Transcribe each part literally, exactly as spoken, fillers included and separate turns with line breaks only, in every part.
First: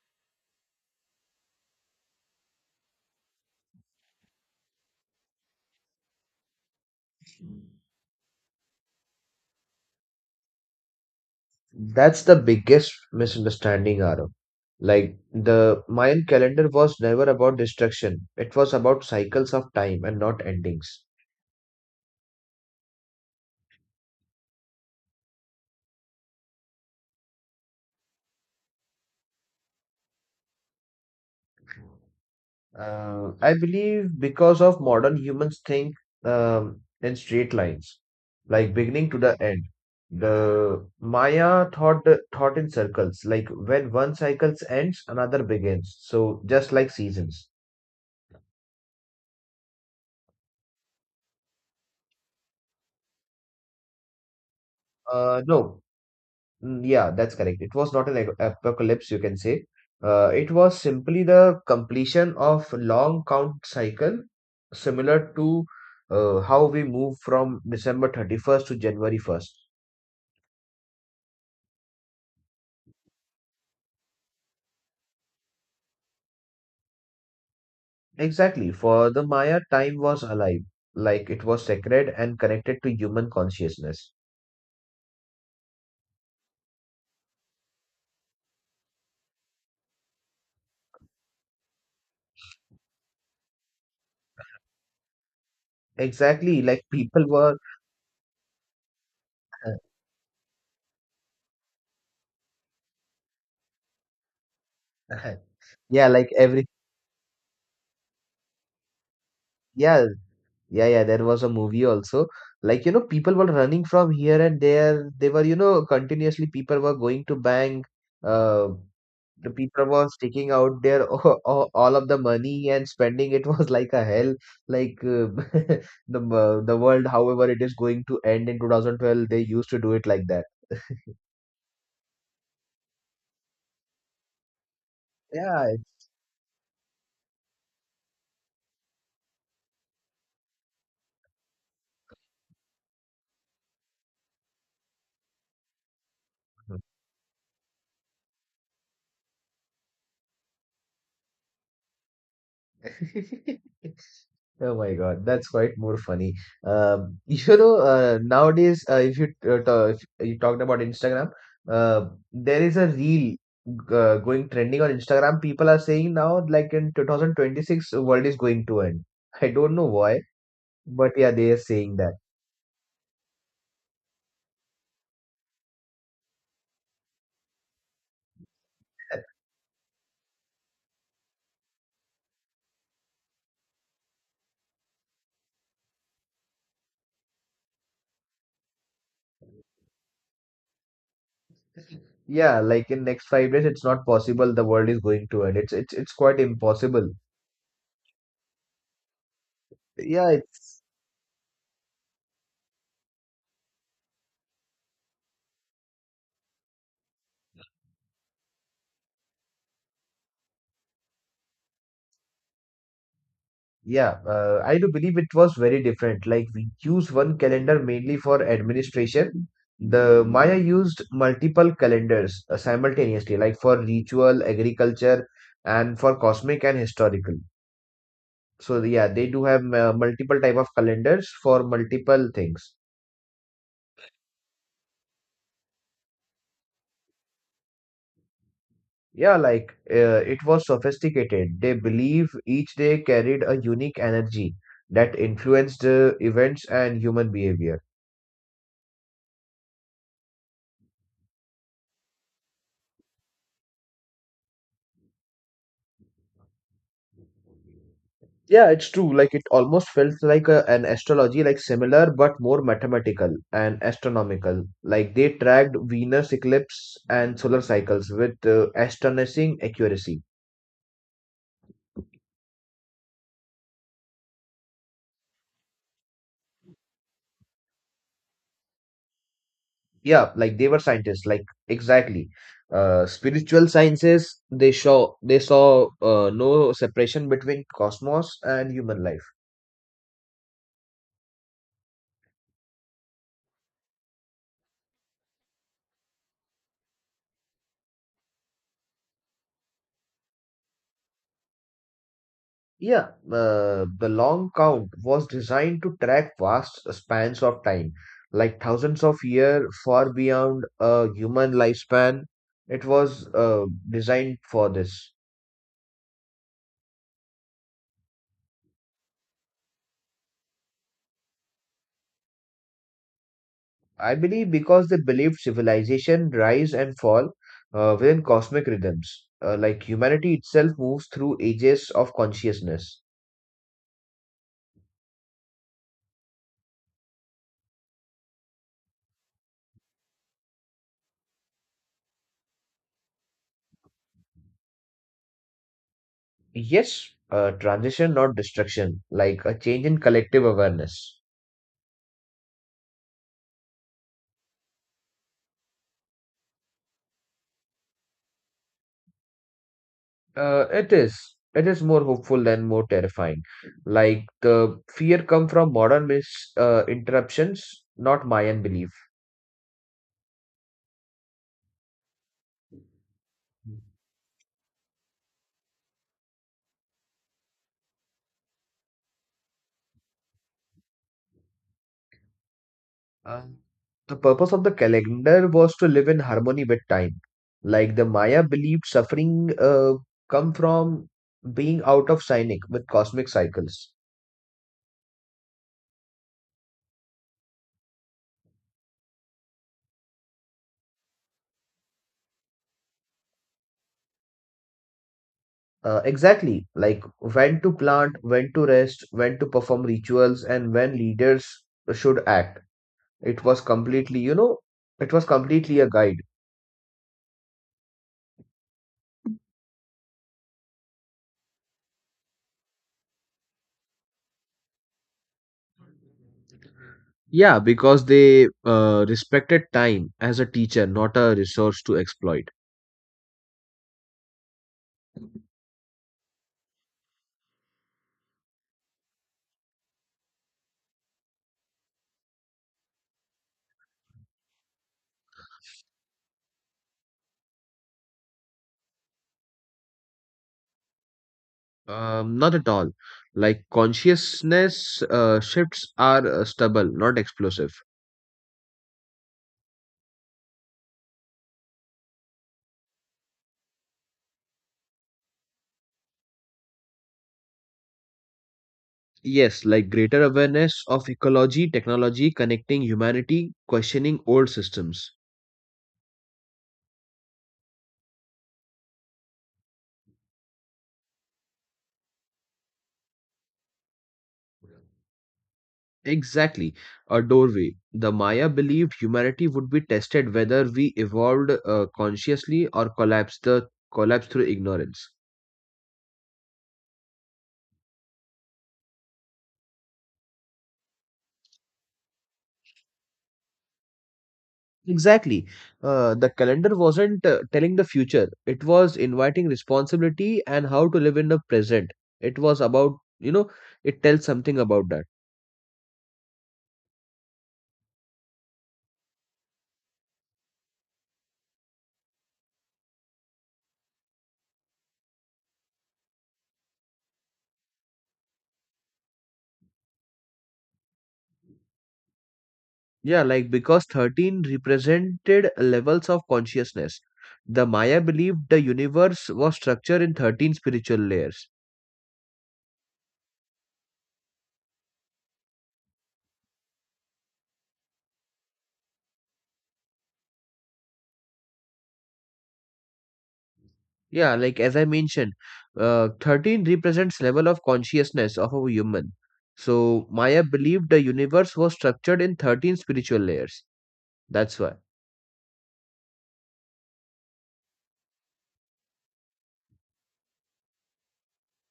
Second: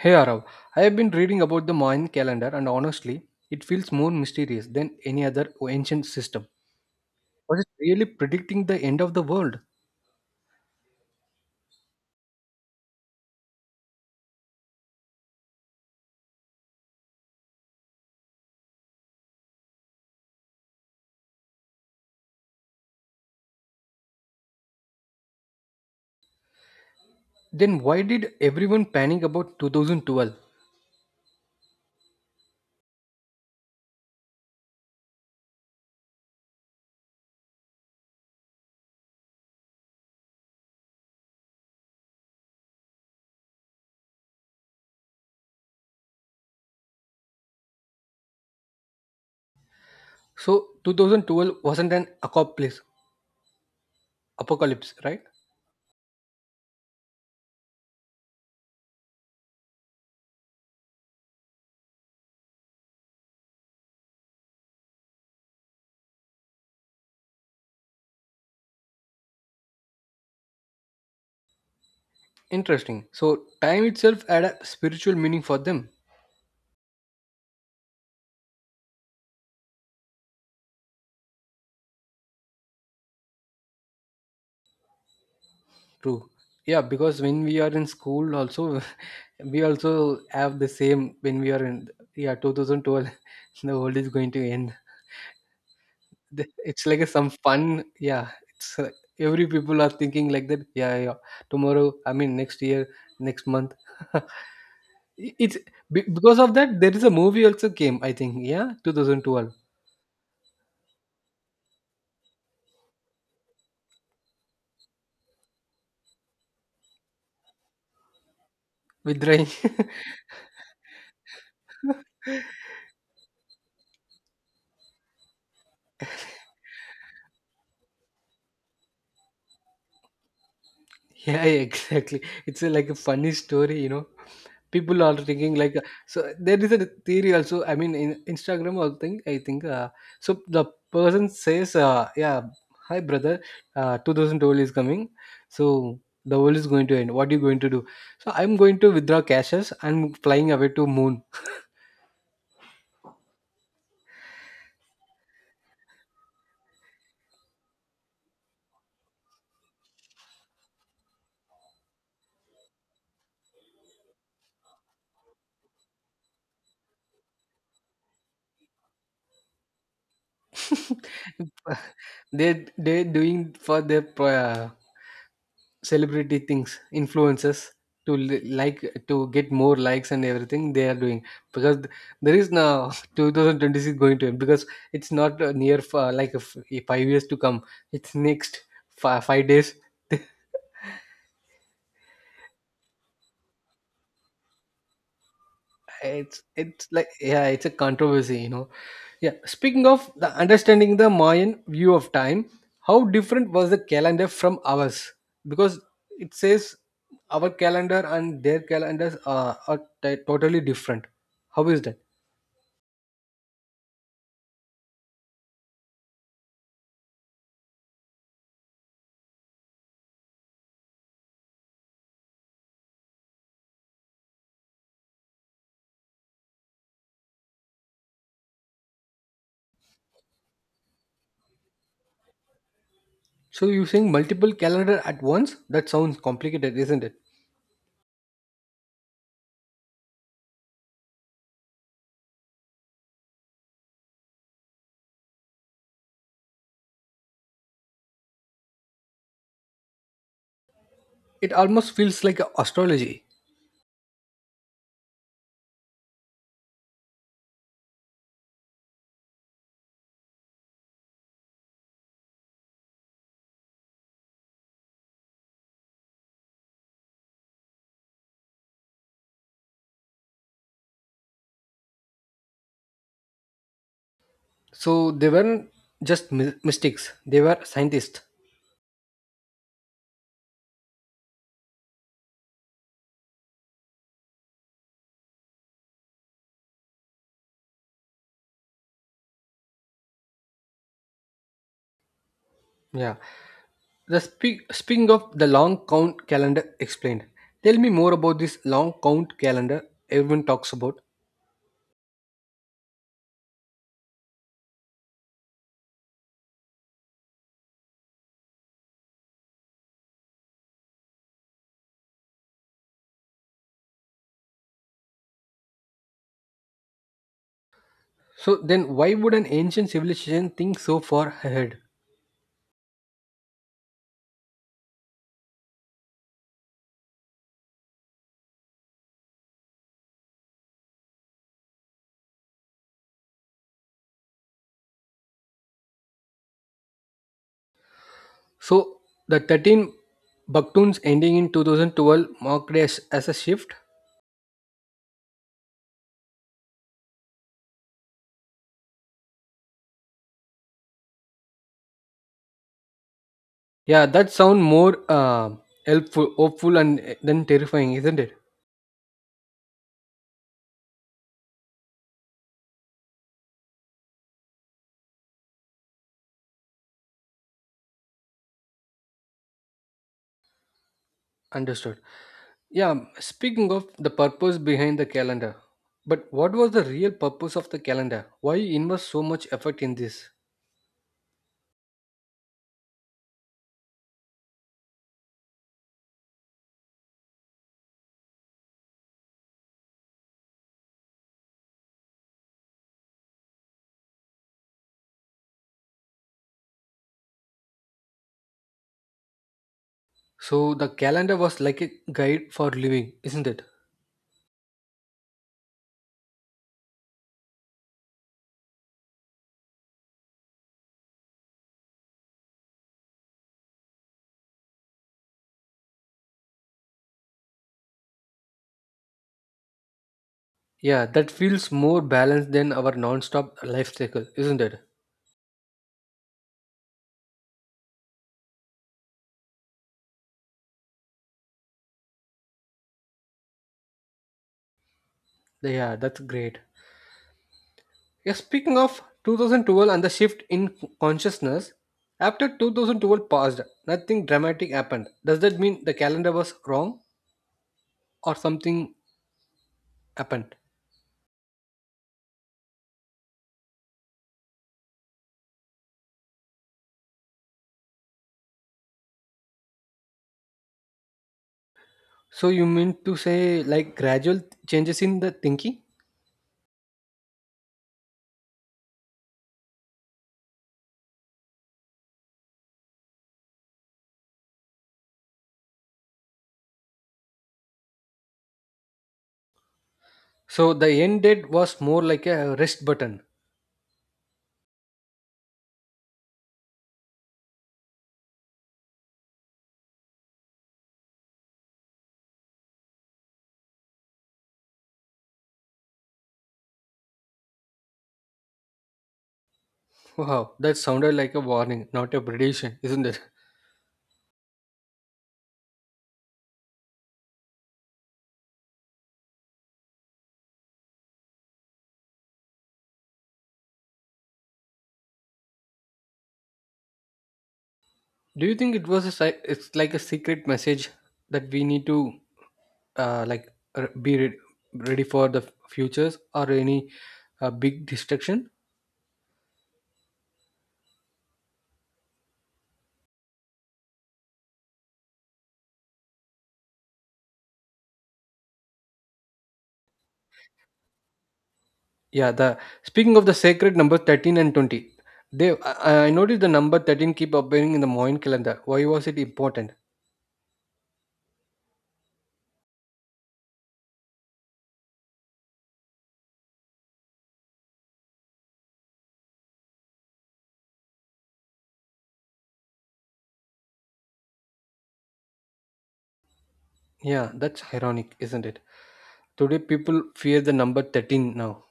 Hey Arav, I have been reading about the Mayan calendar and honestly, it feels more mysterious than any other ancient system. Was it really predicting the end of the world?
That's the biggest misunderstanding, Arav. Like the Mayan calendar was never about destruction. It was about cycles of time and not endings.
Then why did everyone panic about two thousand twelve?
Uh, I believe because of modern humans think um, in straight lines, like beginning to the end. The Maya thought thought in circles, like when one cycle ends, another begins. So just like seasons.
So two thousand twelve wasn't an apocalypse, apocalypse, right?
Uh, no, Mm, Yeah, that's correct. It was not an ag- apocalypse, you can say. Uh, it was simply the completion of long count cycle, similar to uh, how we move from December thirty-first to January first.
Interesting. So time itself had a spiritual meaning for them.
Exactly. For the Maya, time was alive, like it was sacred and connected to human consciousness.
True. Yeah, because when we are in school also, we also have the same when we are in, yeah, twenty twelve, the world is going to end. Th-
Exactly, like
it's like a,
people
some
were,
fun, yeah. It's uh, every people are thinking like that, yeah, yeah, tomorrow, I mean, next year, next month. It- it's be-
yeah, like
because of
every,
that there is a movie also came, I think, yeah, twenty twelve,
yeah, yeah, yeah, there was a movie also. Like, you know, people were running from here and there. They were, you know, continuously people were going to bank. Uh,
with rain.
the people was taking out their all, all of the money and spending it was like a hell. Like uh, the wo- the world, however, it is going to end in two thousand twelve. They used to do it like that.
Yeah, yeah, exactly. It's a, like a funny story, you know. People are thinking
Yeah.
like, uh, so, there is a theory also. I mean, in Instagram, I think I think uh, so, the person says, uh, "Yeah, hi brother, uh, two thousand twelve is coming, so the world is going to end. What are you going to do? So I'm going to withdraw cashes. I'm flying away to moon."
it's- Oh my God, that's quite more funny. Um, you know, uh, nowadays, uh, if you uh, ta- if you talked about Instagram, uh, there is a reel uh, going trending on Instagram. People are saying now, like in twenty twenty-six, the world is going to end. I don't know why, but yeah, they are saying that.
they they doing for their uh, celebrity things, influencers, to li- like to get more likes and everything they are doing, because th- there is now twenty twenty-six going to end, because it's not uh, near, for like a f- a five years to come, it's next fi- five days.
Yeah, like in next five days, it's not possible. The world is going to end. It's it's it's quite
it's it's like,
impossible.
yeah, it's a controversy you know Yeah, speaking of the
Yeah, it's
understanding the Mayan view of time, how different was the calendar from ours? Because it says our calendar and their calendars are, are t- totally different. How is that?
Yeah, uh, I do believe it was very different. Like we use one calendar mainly for administration. The Maya used multiple calendars uh, simultaneously, like for ritual, agriculture, and for cosmic and historical. So yeah, they do have uh, multiple type of calendars for multiple things.
So you're saying multiple calendar at once, that sounds complicated, isn't it?
Yeah, like uh, it was sophisticated. They believe each day carried a unique energy that influenced uh, events and human behavior.
It almost feels like a astrology.
Yeah, it's true. Like it almost felt like a, an astrology, like similar but more mathematical and astronomical. Like they tracked Venus eclipse and solar cycles with uh, astonishing accuracy.
So they weren't just mi- mystics, they were scientists.
Yeah, like they were scientists. Like exactly, uh, spiritual sciences. They saw they saw uh, no separation between cosmos and human life.
Yeah. The spe- speaking of the long count calendar explained, tell me more about this long count calendar everyone talks about.
Yeah, uh, the long count was designed to track vast spans of time, like thousands of years far beyond a human lifespan. It was uh, designed for this.
So then why would an ancient civilization think so far ahead?
I believe because they believed civilization rise and fall uh, within cosmic rhythms, uh, like humanity itself moves through ages of consciousness.
So the thirteen Baktuns ending in two thousand twelve marked as, as a shift.
Yes, uh, transition, not destruction, like a change in collective awareness.
Yeah, that sound more uh, helpful, hopeful, and uh, then terrifying, isn't it?
Uh, it is. It is more hopeful than more terrifying. Like the fear come from modern mis uh, interruptions, not Mayan belief.
Understood. Yeah, speaking of the purpose behind the calendar, but what was the real purpose of the calendar? Why invest so much effort in this?
Uh, the purpose of the calendar was to live in harmony with time. Like the Maya believed suffering uh, come from being out of sync with cosmic cycles.
So the calendar was like a guide for living, isn't it?
Uh, exactly, like when to plant, when to rest, when to perform rituals, and when leaders should act. It was completely, you know, it was completely a guide.
Yeah, that feels more balanced than our non-stop life cycle, isn't it?
Yeah, because they uh, respected time as a teacher, not a resource to exploit.
Yeah, that's great. Yeah, speaking of twenty twelve and the shift in consciousness, after two thousand twelve passed, nothing dramatic happened. Does that mean the calendar was wrong or something happened?
Um, not at all. Like consciousness uh, shifts are uh, stubble, not explosive.
So you mean to say like gradual changes in the thinking?
Yes, like greater awareness of ecology, technology, connecting humanity, questioning old systems.
So the end date was more like a rest button.
Exactly, a doorway. The Maya believed humanity would be tested whether we evolved uh, consciously or collapsed the collapse through ignorance.
Wow, that sounded like a warning, not a prediction, isn't it?
Exactly, uh, the calendar wasn't uh, telling the future. It was inviting responsibility and how to live in the present. It was about you know it tells something about that.
Do you think it was a si- it's like a secret message that we need to, uh, like, r- be re- ready for the f- futures, or any uh, big destruction?
Yeah, like because thirteen represented levels of consciousness. The Maya believed the universe was structured in thirteen spiritual layers.
Yeah, the speaking of the sacred number thirteen and twenty, they I, I noticed the number thirteen keep appearing in the Mayan calendar. Why was it important?
Yeah, like as I mentioned, uh, thirteen represents level of consciousness of a human. So Maya believed the universe was structured in thirteen spiritual layers. That's why.
Yeah, that's ironic, isn't it? Today people fear the number thirteen now.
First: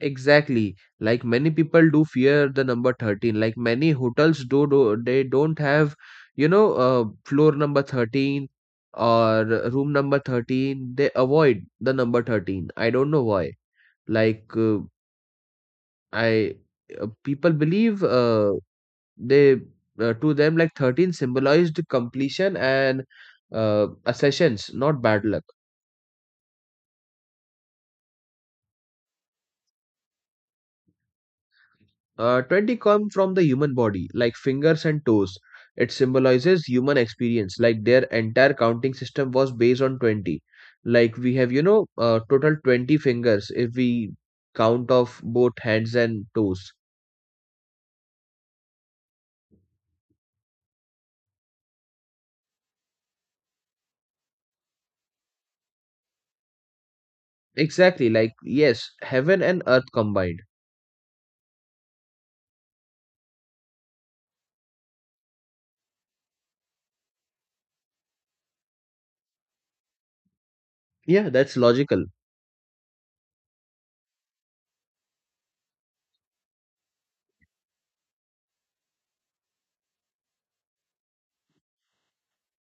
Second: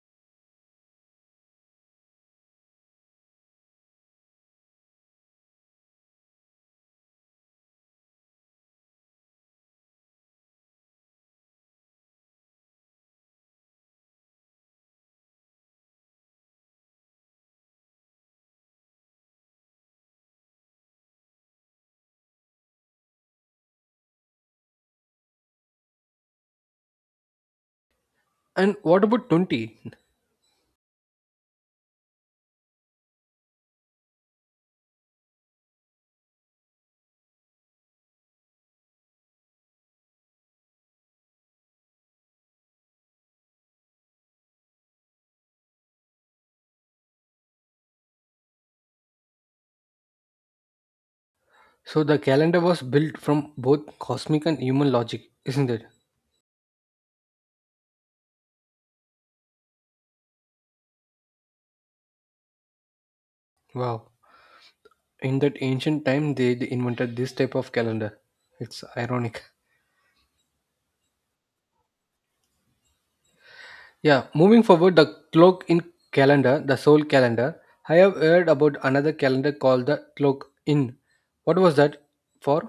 Exactly. Like many people do fear the number thirteen. Like many hotels do, do they don't have, you know, uh, floor number thirteen or room number thirteen. They avoid the number thirteen. I don't know why. Like uh, I uh, People believe uh, They uh, to them like thirteen symbolized completion and uh, accessions, not bad luck.
And what about twenty?
Uh, twenty come from the human body, like fingers and toes. It symbolizes human experience, like their entire counting system was based on twenty. Like we have, you know, uh, total twenty fingers if we count of both hands and toes.
So the calendar was built from both cosmic and human logic, isn't it?
Exactly, like yes, heaven and earth combined.
Wow. In that ancient time they, they invented this type of calendar, it's ironic.
Yeah, that's logical.
Yeah, moving forward, the clock in calendar, the soul calendar, I have heard about another calendar called the clock in, what was that for?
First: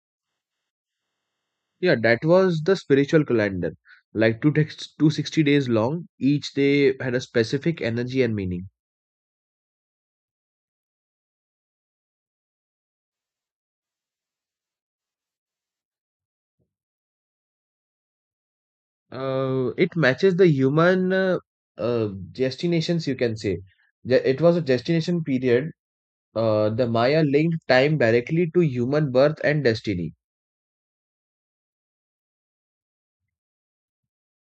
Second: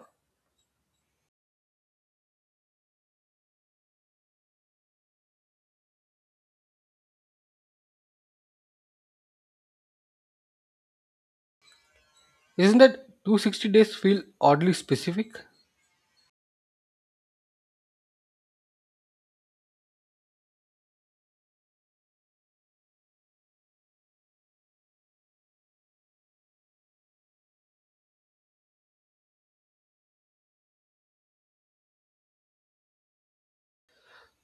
Yeah, that was the spiritual calendar. Like two texts, two hundred sixty days long, each day had a specific energy and meaning.
Isn't that two hundred sixty days feel oddly specific?
Uh, it matches the human uh, uh, destinations, you can say. Ju- It was a destination period. Uh, the Maya linked time directly to human birth and destiny.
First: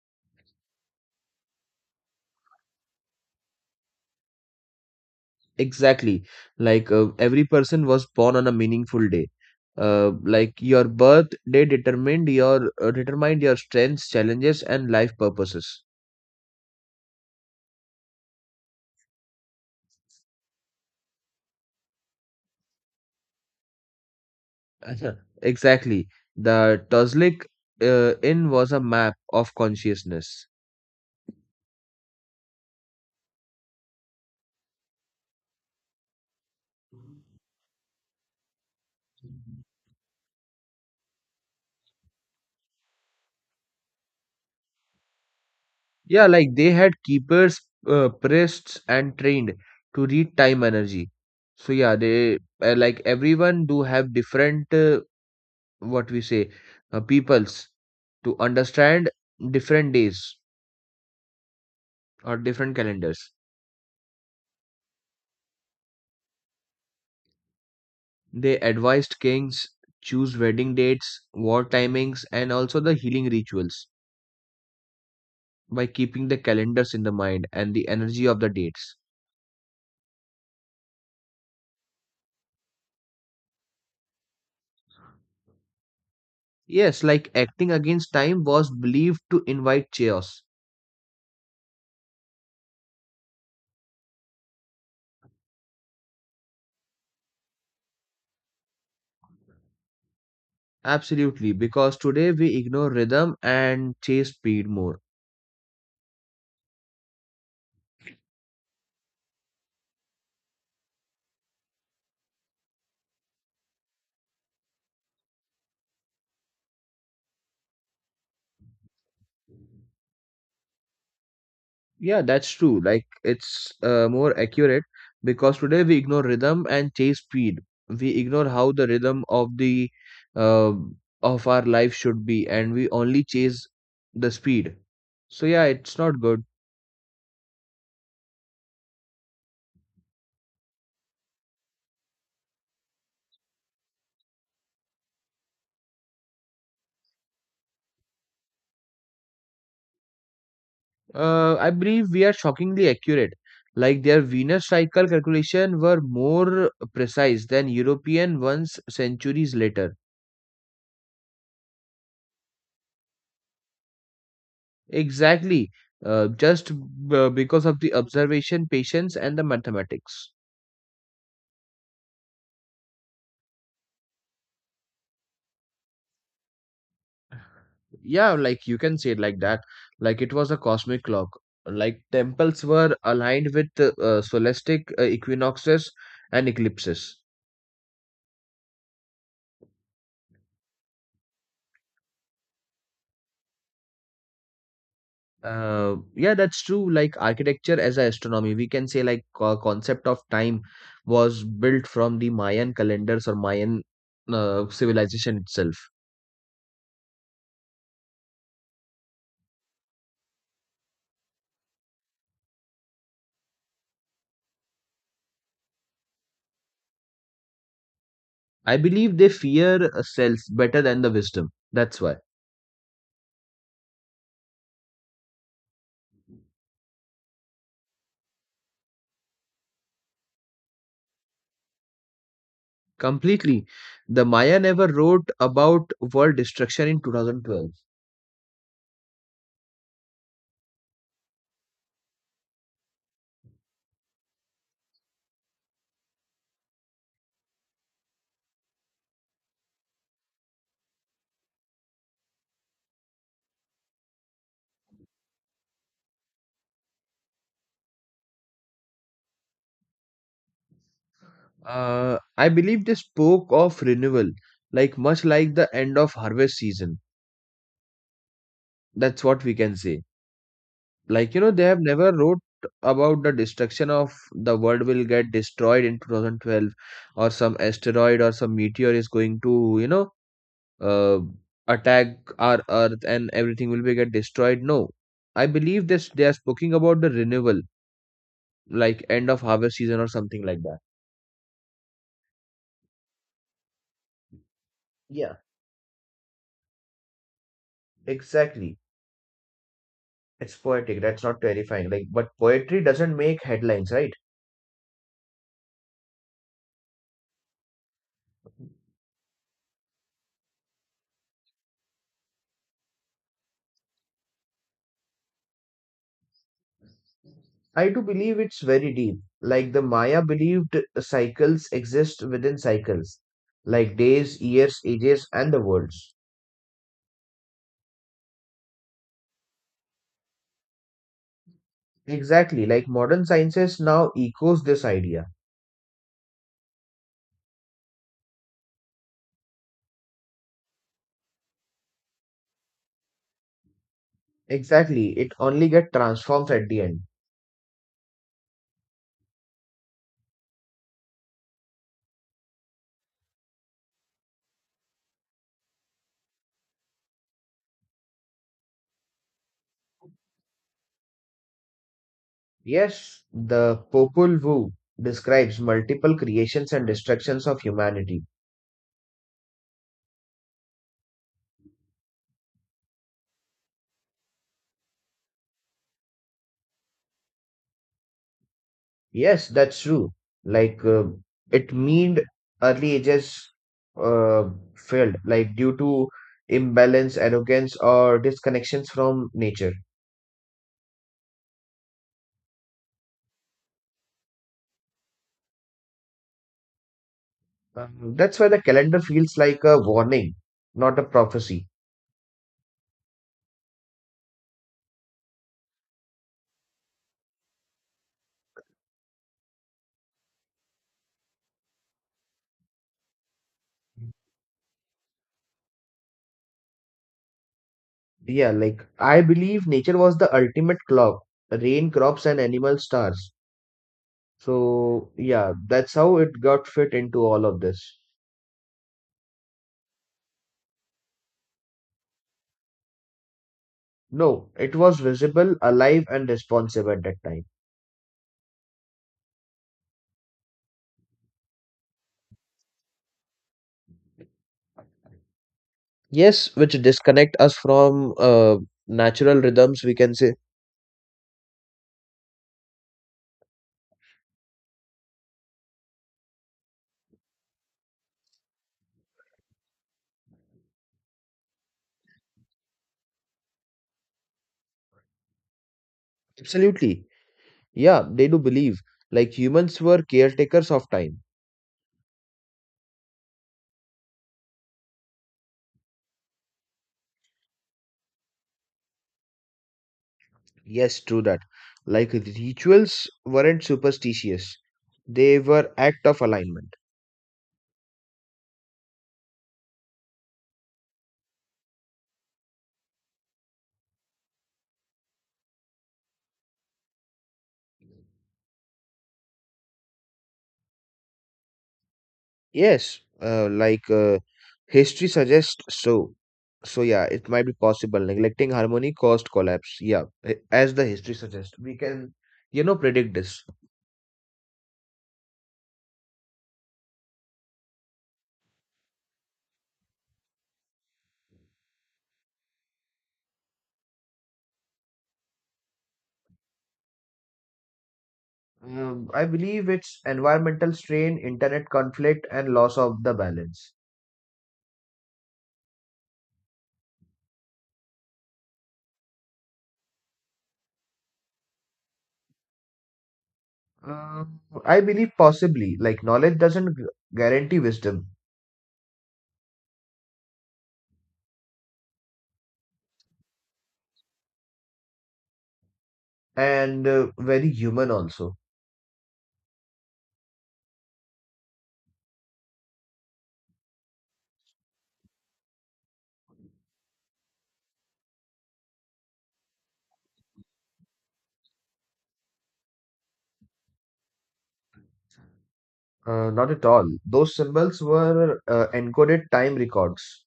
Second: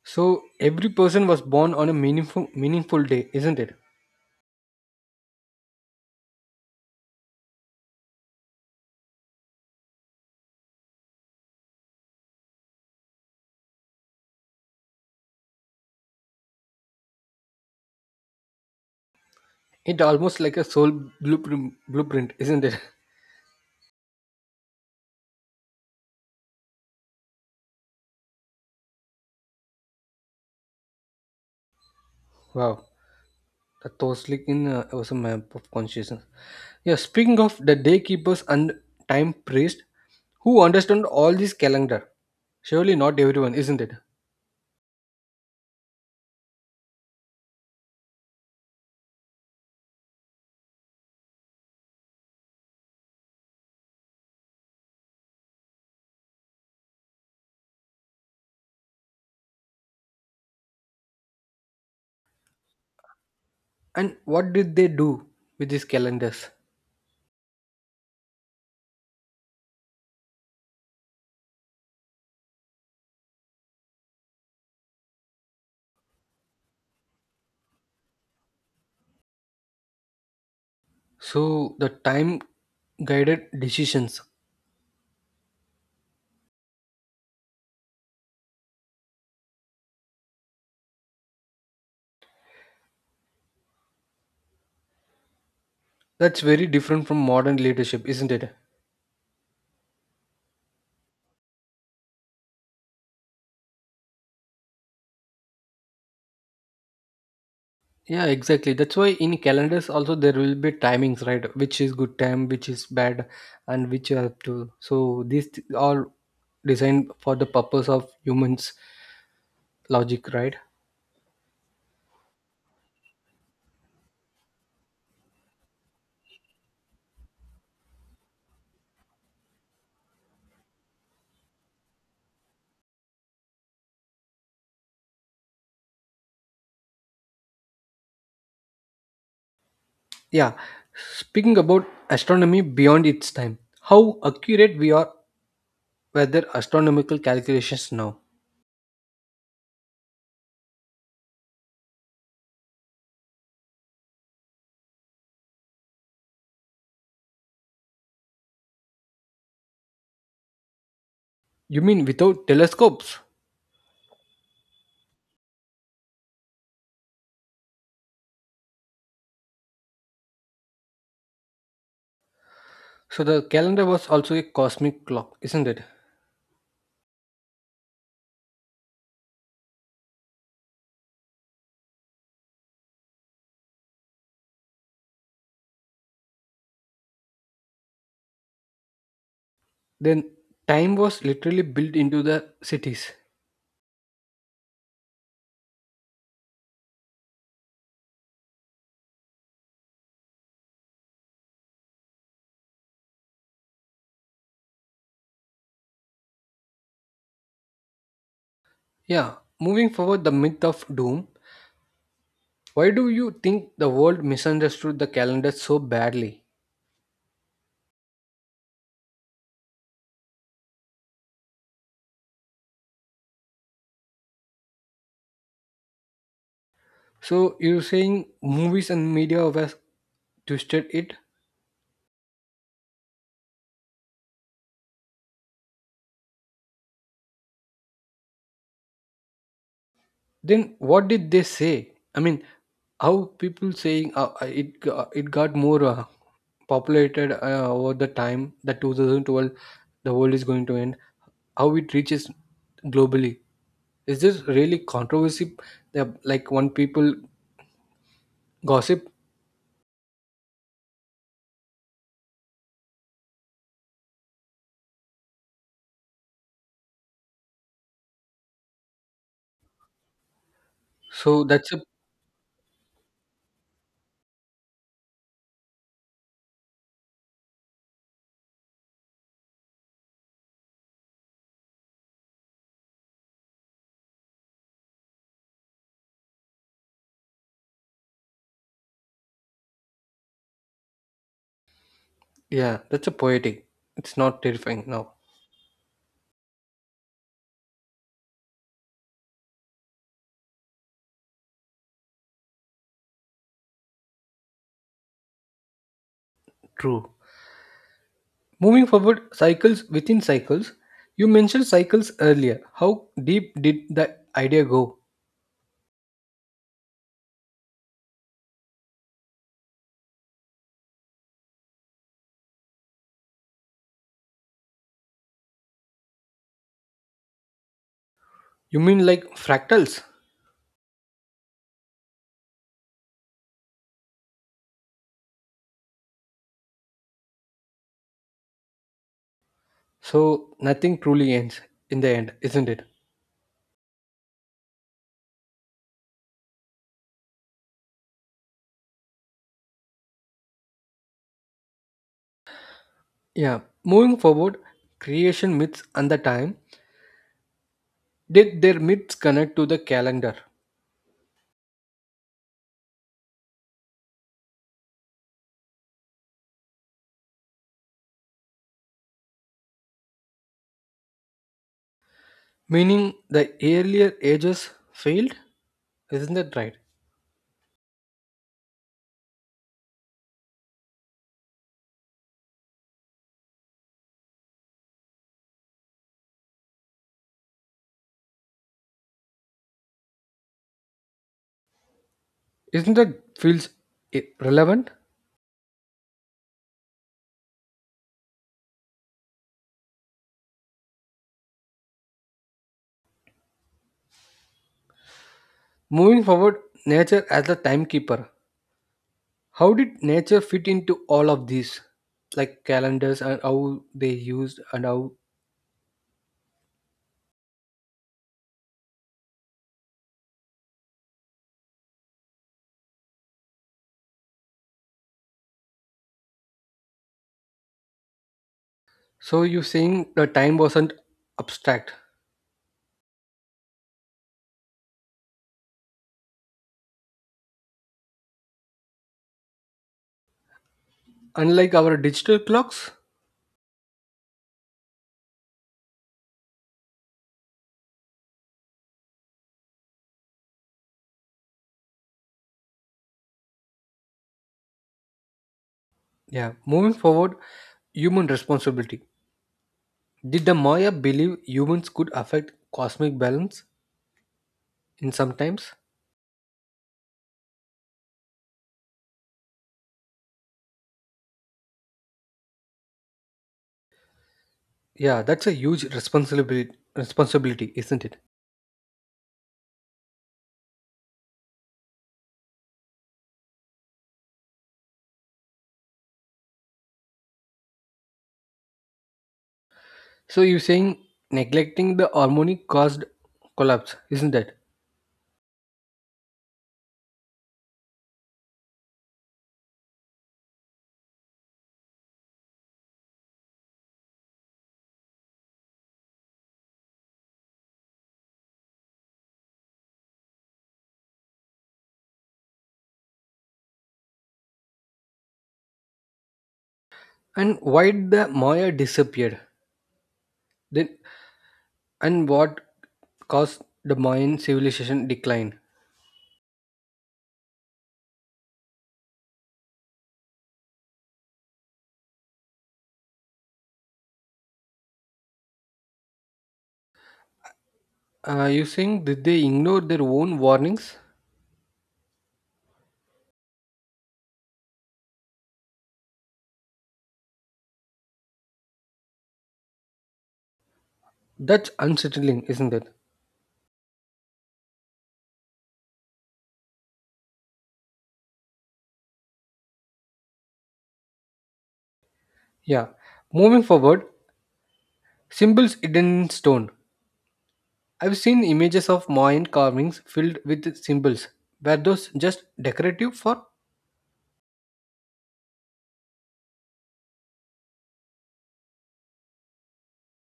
So every person was born on a meaningful meaningful day, isn't it?
Exactly. Like uh, every person was born on a meaningful day. Uh, like your birth day determined your uh, determined your strengths, challenges, and life purposes.
It almost like a soul blueprint blueprint isn't it?
Uh-huh. Exactly. The Tuzlik uh, Inn was a map of consciousness.
Wow. That was like in, uh, was a map of consciousness. Yeah, speaking of the day keepers and time priest, who understand all this calendar? Surely not everyone, isn't it?
Yeah, like they had keepers, uh, priests, and trained to read time energy. So yeah, they uh, like everyone do have different uh, what we say uh, peoples to understand different days or different calendars.
And what did they do with these calendars?
They advised kings choose wedding dates, war timings, and also the healing rituals, by keeping the calendars in the mind and the energy of the dates.
So the time guided decisions.
Yes, like acting against time was believed to invite chaos.
That's very different from modern leadership, isn't it?
Absolutely, because today we ignore rhythm and chase speed more.
Yeah, exactly. That's why in calendars also there will be timings, right? Which is good time, which is bad, and which you have to. So these th- all designed for the purpose of humans logic, right?
Yeah, that's true. Like it's uh, More accurate because today we ignore rhythm and chase speed. We ignore how the rhythm of the uh, of our life should be, and we only chase the speed. So yeah, it's not good.
Yeah. Speaking about astronomy beyond its time, how accurate we are with astronomical calculations now.
Uh, I believe we are shockingly accurate. Like their Venus cycle calculation were more precise than European ones centuries later.
You mean without telescopes?
Exactly. Uh, just b- because of the observation, patience, and the mathematics.
So the calendar was also a cosmic clock, isn't it?
Yeah, like you can say it like that. Like it was a cosmic clock. Like temples were aligned with uh, uh, solastic uh, equinoxes and eclipses.
Then time was literally built into the cities.
Uh, yeah, that's true. Like architecture as a astronomy, we can say like co- concept of time was built from the Mayan calendars or Mayan uh, civilization itself.
Yeah. Moving forward, the myth of doom. Why do you think the world misunderstood the calendar so badly?
I believe they fear uh, cells better than the wisdom. That's why
So you're saying movies and media have twisted it?
completely. The Maya never wrote about world destruction in twenty twelve.
Then what did they say? I mean, how people saying, uh, uh, it go- it got more uh, populated uh, over the time, that twenty twelve the world is going to end. How it reaches globally? Is this really controversy? That, like one people gossip.
Uh, I believe they spoke of renewal, like much like the end of harvest season. That's what we can say. Like, you
So
know, they
that's
have
a
never wrote about the destruction of the world will get destroyed in two thousand twelve or some asteroid or some meteor is going to, you know, uh, attack our earth and everything will be get destroyed. No. I believe this they are speaking about the renewal, like end of harvest season or something like that.
yeah, that's a poetic. It's not terrifying now.
Yeah, exactly. It's poetic. That's not terrifying. Like, but poetry doesn't make headlines, right?
True. Moving forward, cycles within cycles. You mentioned cycles earlier. How deep did the idea go?
I do believe it's very deep. Like the Maya believed cycles exist within cycles, like days, years, ages, and the worlds.
You mean like fractals?
Exactly, like modern sciences now echoes this idea.
So nothing truly ends in the end, isn't it?
Exactly, it only get transforms at the end.
Yeah. Moving forward, creation myths and the time. Did their myths connect to the calendar?
Yes, the Popol Vuh describes multiple creations and destructions of humanity.
Meaning the earlier ages failed? Isn't that right?
Yes, that's true. Like uh, it mean early ages uh, failed, like due to imbalance, arrogance, or disconnections from nature.
Isn't that feels i- relevant?
Um, that's why the calendar feels like a warning, not a prophecy.
Moving forward, nature as the timekeeper. How did nature fit into all of these? Like calendars and how they used and how.
Yeah, like I believe nature was the ultimate clock, rain, crops, and animal stars. So yeah, that's how it got fit into all of this.
So you're saying the time wasn't abstract.
No, it was visible, alive, and responsive at that time.
Unlike our digital clocks,
Yes, which disconnect us from uh, natural rhythms, we can say.
yeah, moving forward, human responsibility. Did the Maya believe humans could affect cosmic balance in some times?
Absolutely. Yeah, they do believe. Like humans were caretakers of time.
Yeah, that's a huge responsibility, responsibility, isn't it?
Yes, true that. Like rituals weren't superstitious, they were act of alignment.
So you're saying neglecting the harmony caused collapse, isn't it?
Yes, uh, like uh, history suggests so. So yeah, it might be possible. Neglecting harmony caused collapse. Yeah, a- as the history suggests, we can, you know, predict this.
And why did the Maya disappeared? Then and what caused the Mayan civilization decline?
Um, I believe it's environmental strain, internet conflict, and loss of the balance.
Uh, you saying did they ignore their own warnings?
Um, I believe possibly, like knowledge doesn't gu- guarantee wisdom,
That's unsettling, isn't it?
and uh, very human also.
Yeah. Moving forward, symbols hidden in stone. I've seen images of Mayan carvings filled with symbols. Were those just decorative, for
Uh, not at all. Those symbols were uh, encoded time records.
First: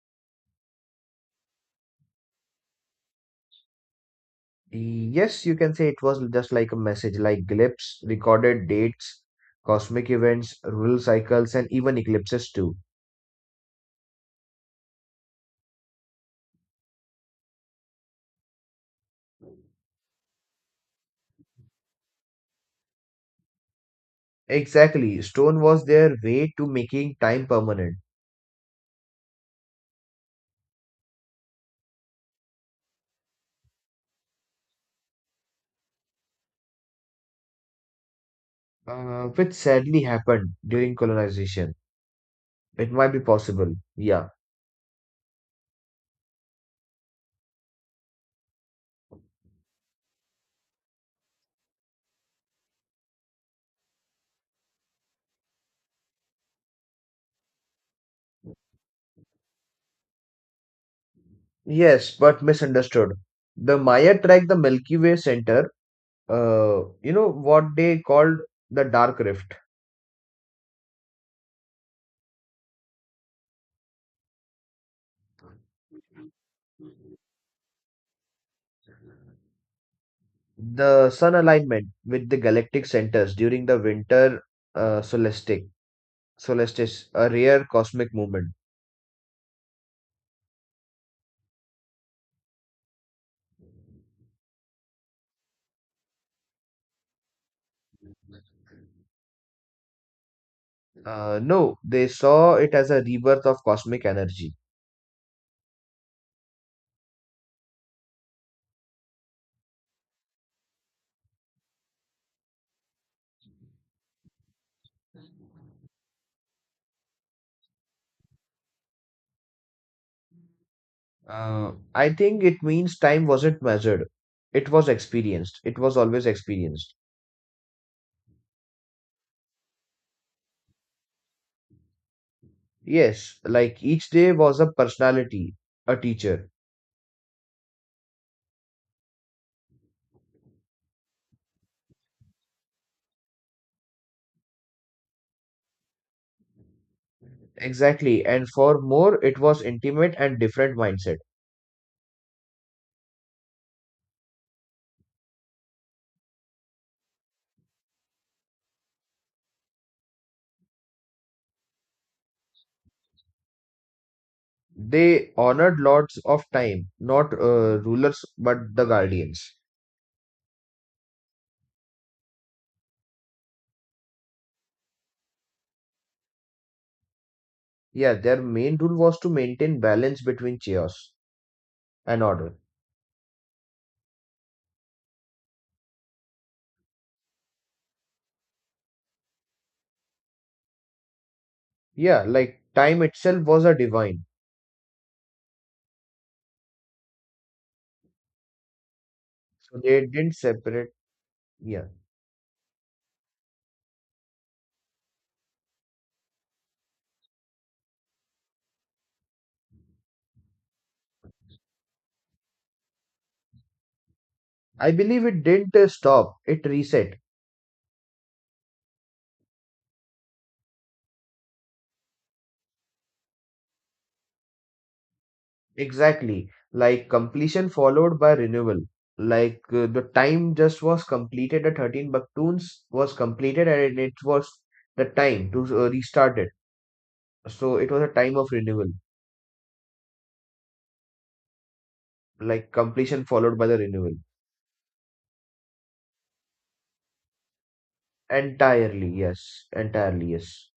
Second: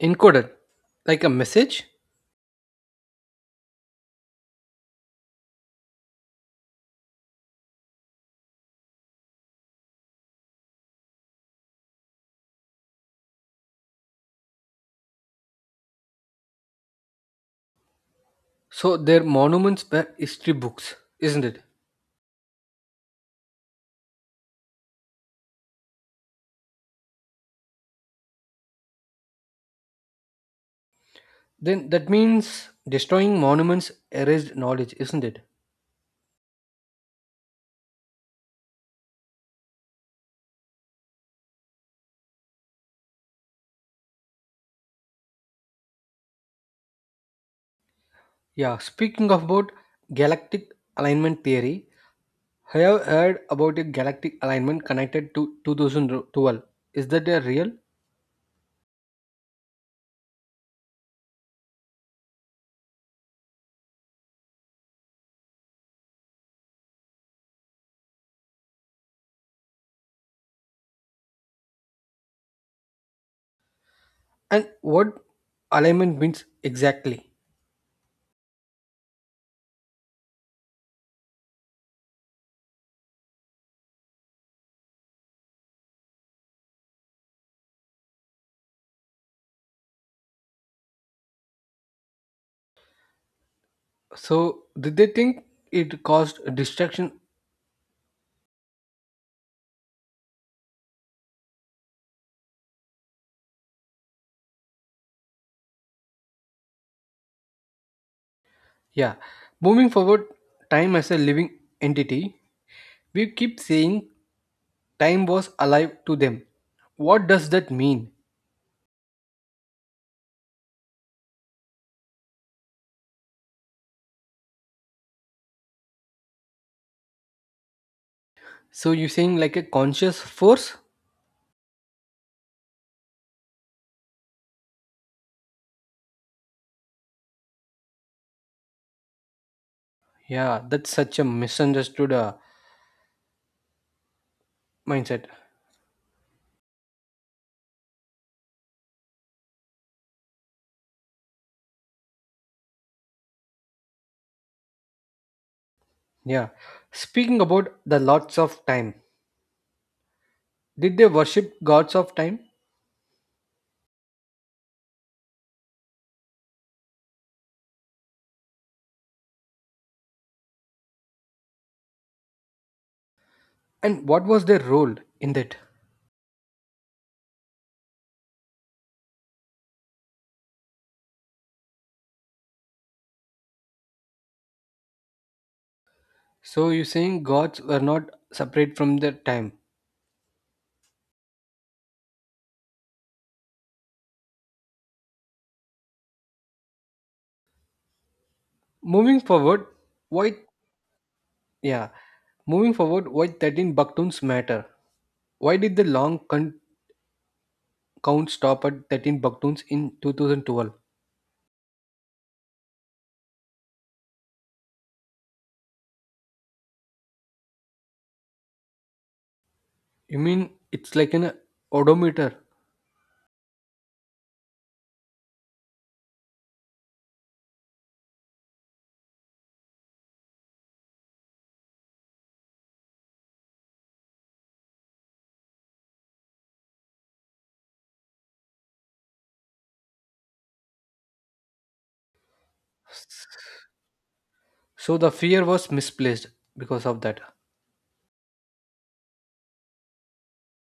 encoded, like a message?
E, Yes, you can say it was just like a message, like glyphs, recorded dates, cosmic events, lunar cycles, and even eclipses too.
So their monuments were history books, isn't it?
Exactly. Stone was their way to making time permanent.
Then that means destroying monuments erased knowledge, isn't it?
Uh, which sadly happened during colonization. It might be possible. Yeah.
Yeah. Speaking of about galactic alignment theory, I have heard about a galactic alignment connected to two thousand twelve. Is that a real?
Yes, but misunderstood. The Maya tracked the Milky Way center, uh, you know, what they called the dark rift.
And what alignment means exactly.
The sun alignment with the galactic centers during the winter uh, solstice. Solstice, a rare cosmic movement.
So, did they think it caused distraction?
Uh, no, they saw it as a rebirth of cosmic energy.
Yeah. Moving forward, time as a living entity, we keep saying time was alive to them. What does that mean?
Uh, I think it means time wasn't measured. It was experienced. It was always experienced.
So, you're saying like a conscious force?
Yes, like each day was a personality, a teacher.
Yeah, that's such a misunderstood uh, mindset.
Exactly, and for more, it was intimate and different mindset.
Yeah. Speaking about the lots of time, did they worship gods of time?
They honored lords of time, not uh, rulers, but the guardians.
And what was their role in that?
Yeah, their main rule was to maintain balance between chaos and order.
So you're saying gods were not separate from their time.
Yeah, like time itself was a divine,
Moving forward,
so they didn't
why
separate. Yeah,
yeah. Moving forward, why thirteen baktuns matter? Why did the long con- count stop at thirteen baktuns in two thousand twelve?
I believe it didn't uh, stop; it reset.
You mean it's like an odometer?
Exactly. Like completion followed by renewal. Like uh, the time just was completed, the thirteen Baktuns was completed and it was the time to uh, restart it. So it was a time of renewal. Like completion followed by the renewal.
So the fear was misplaced because of that.
Entirely, yes. Entirely, yes.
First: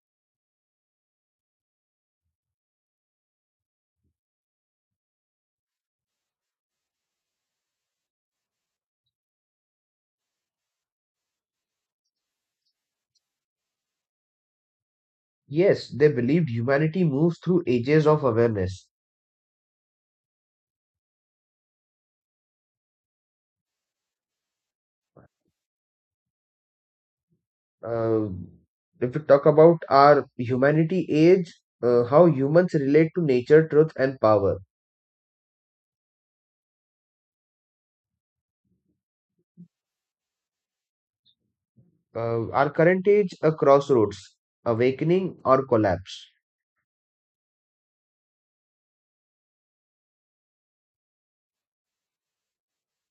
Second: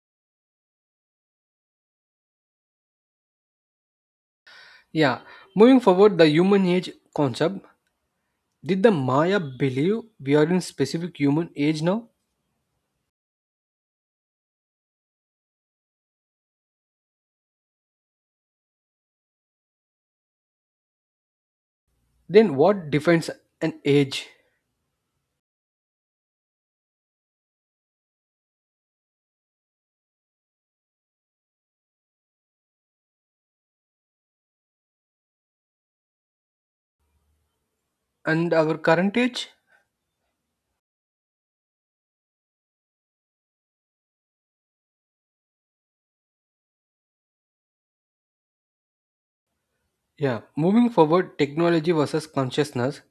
Yeah. Moving forward, the human age concept. Did the Maya believe we are in specific human age now?
Yes, they believed humanity moves through ages of awareness.
Then what defines an age?
Uh, if we talk about our humanity age, uh, how humans relate to nature, truth, and power.
And our current age?
Uh, our current age, a crossroads, awakening or collapse.
Yeah, moving forward, technology versus consciousness.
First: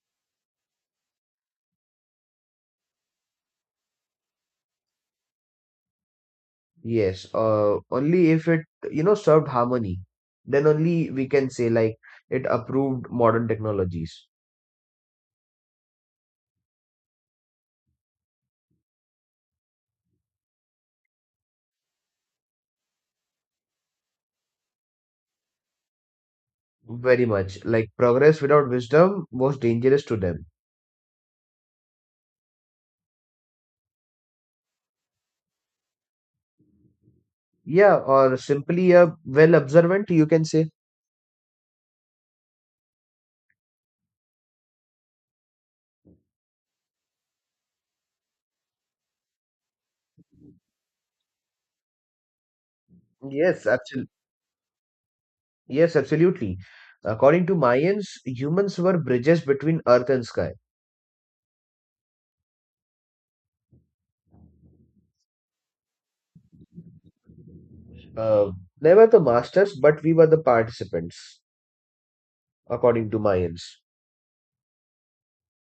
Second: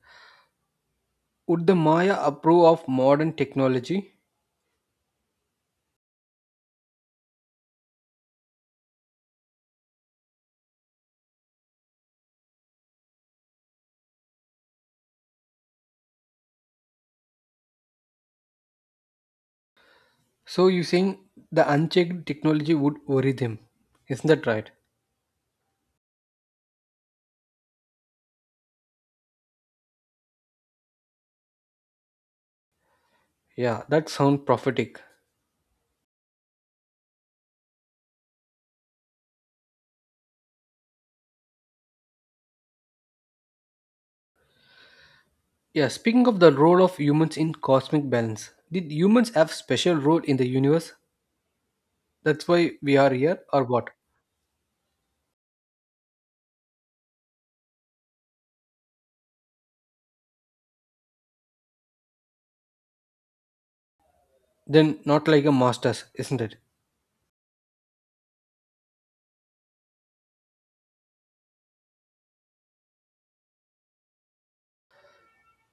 Would the Maya approve of modern technology?
Yes, uh, only if it, you know, served harmony, then only we can say like it approved modern technologies.
So you saying the unchecked technology would worry them. Isn't that right?
Very much like progress without wisdom was dangerous to them.
Yeah, that sounds prophetic.
Yeah, or simply a well observant, you can say.
Yeah, speaking of the role of humans in cosmic balance, did humans have special role in the universe? That's why we are here
Yes,
or what?
absolutely. Yes, absolutely. According to Mayans, humans were bridges between earth and sky.
Then not like a masters, isn't it?
Uh, Never the masters, but we were the participants, according to Mayans.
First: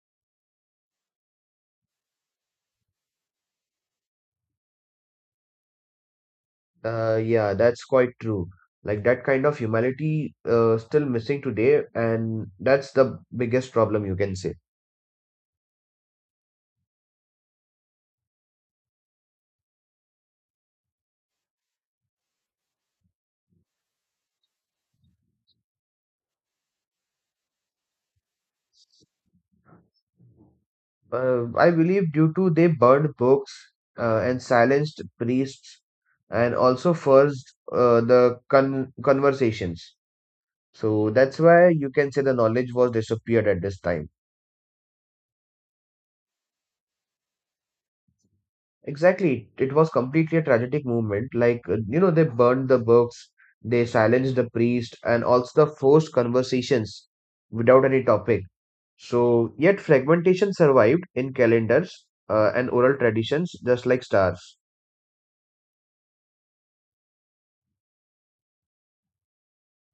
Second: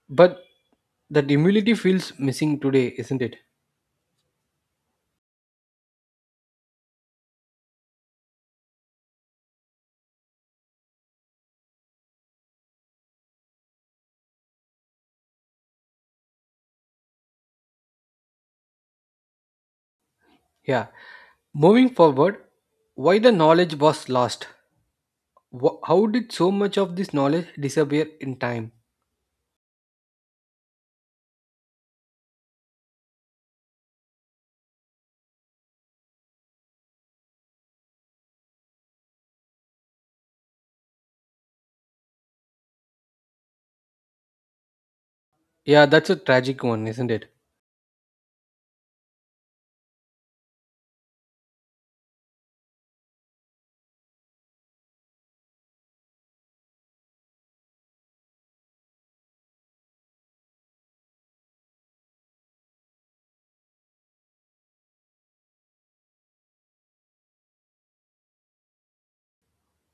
But that humility feels missing today, isn't it?
Uh, yeah, that's quite true. Like that kind of humility uh, still missing today, and that's the biggest problem you can say.
Yeah. Moving forward, why the knowledge was lost? Wha how did so much of this knowledge disappear in time?
Uh, I believe due to they burned books uh, and silenced priests, and also forced uh, the con conversations. So that's why you can say the knowledge was disappeared at this time.
Yeah, that's a tragic one, isn't it?
Exactly. It was completely a tragic movement. Like, uh, you know, they burned the books, they silenced the priest, and also the forced conversations without any topic. So, yet fragmentation survived in calendars uh, and oral traditions, just like stars.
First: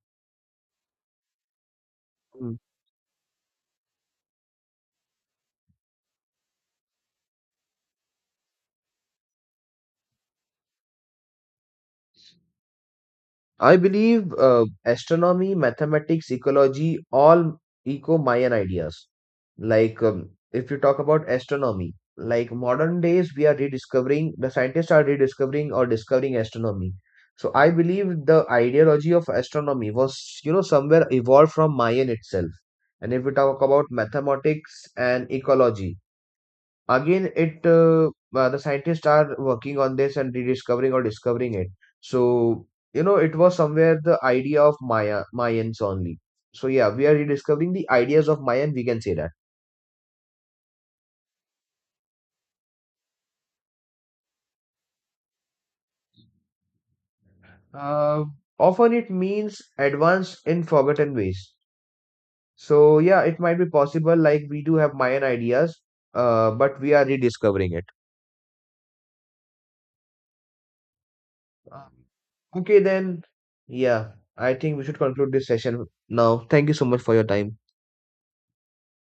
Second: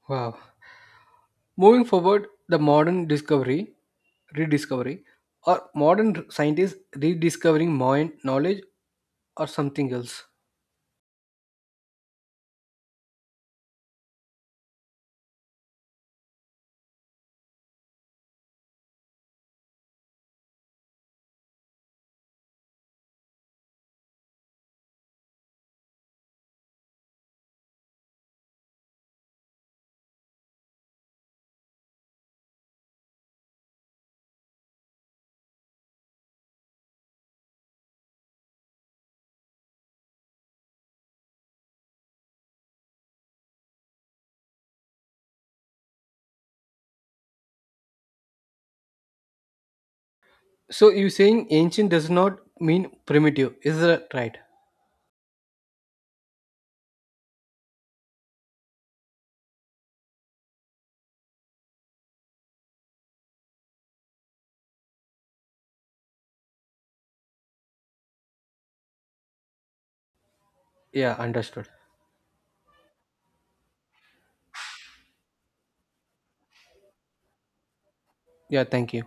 Wow. Moving forward,
Hmm.
the modern discovery, rediscovery, or modern scientists rediscovering modern knowledge or something else.
I believe uh, astronomy, mathematics, ecology, all eco Mayan ideas. Like, um, if you talk about astronomy, like modern days, we are rediscovering, the scientists are rediscovering or discovering astronomy. So, I believe the ideology of astronomy was, you know, somewhere evolved from Mayan itself. And if we talk about mathematics and ecology, again it uh, uh, the scientists are working on this and rediscovering or discovering it. So, you know it was somewhere the idea of maya Mayans only. So yeah, we are rediscovering the ideas of Mayan, we can say that.
So you saying ancient does not mean primitive, is that right?
uh, Often it means advanced in forgotten ways. So yeah, it might be possible. Like we do have Mayan ideas, uh, but we are rediscovering it.
Yeah, understood.
Um, okay then, yeah, I think we should conclude this session now. Thank you so much for your time.
Yeah, thank you.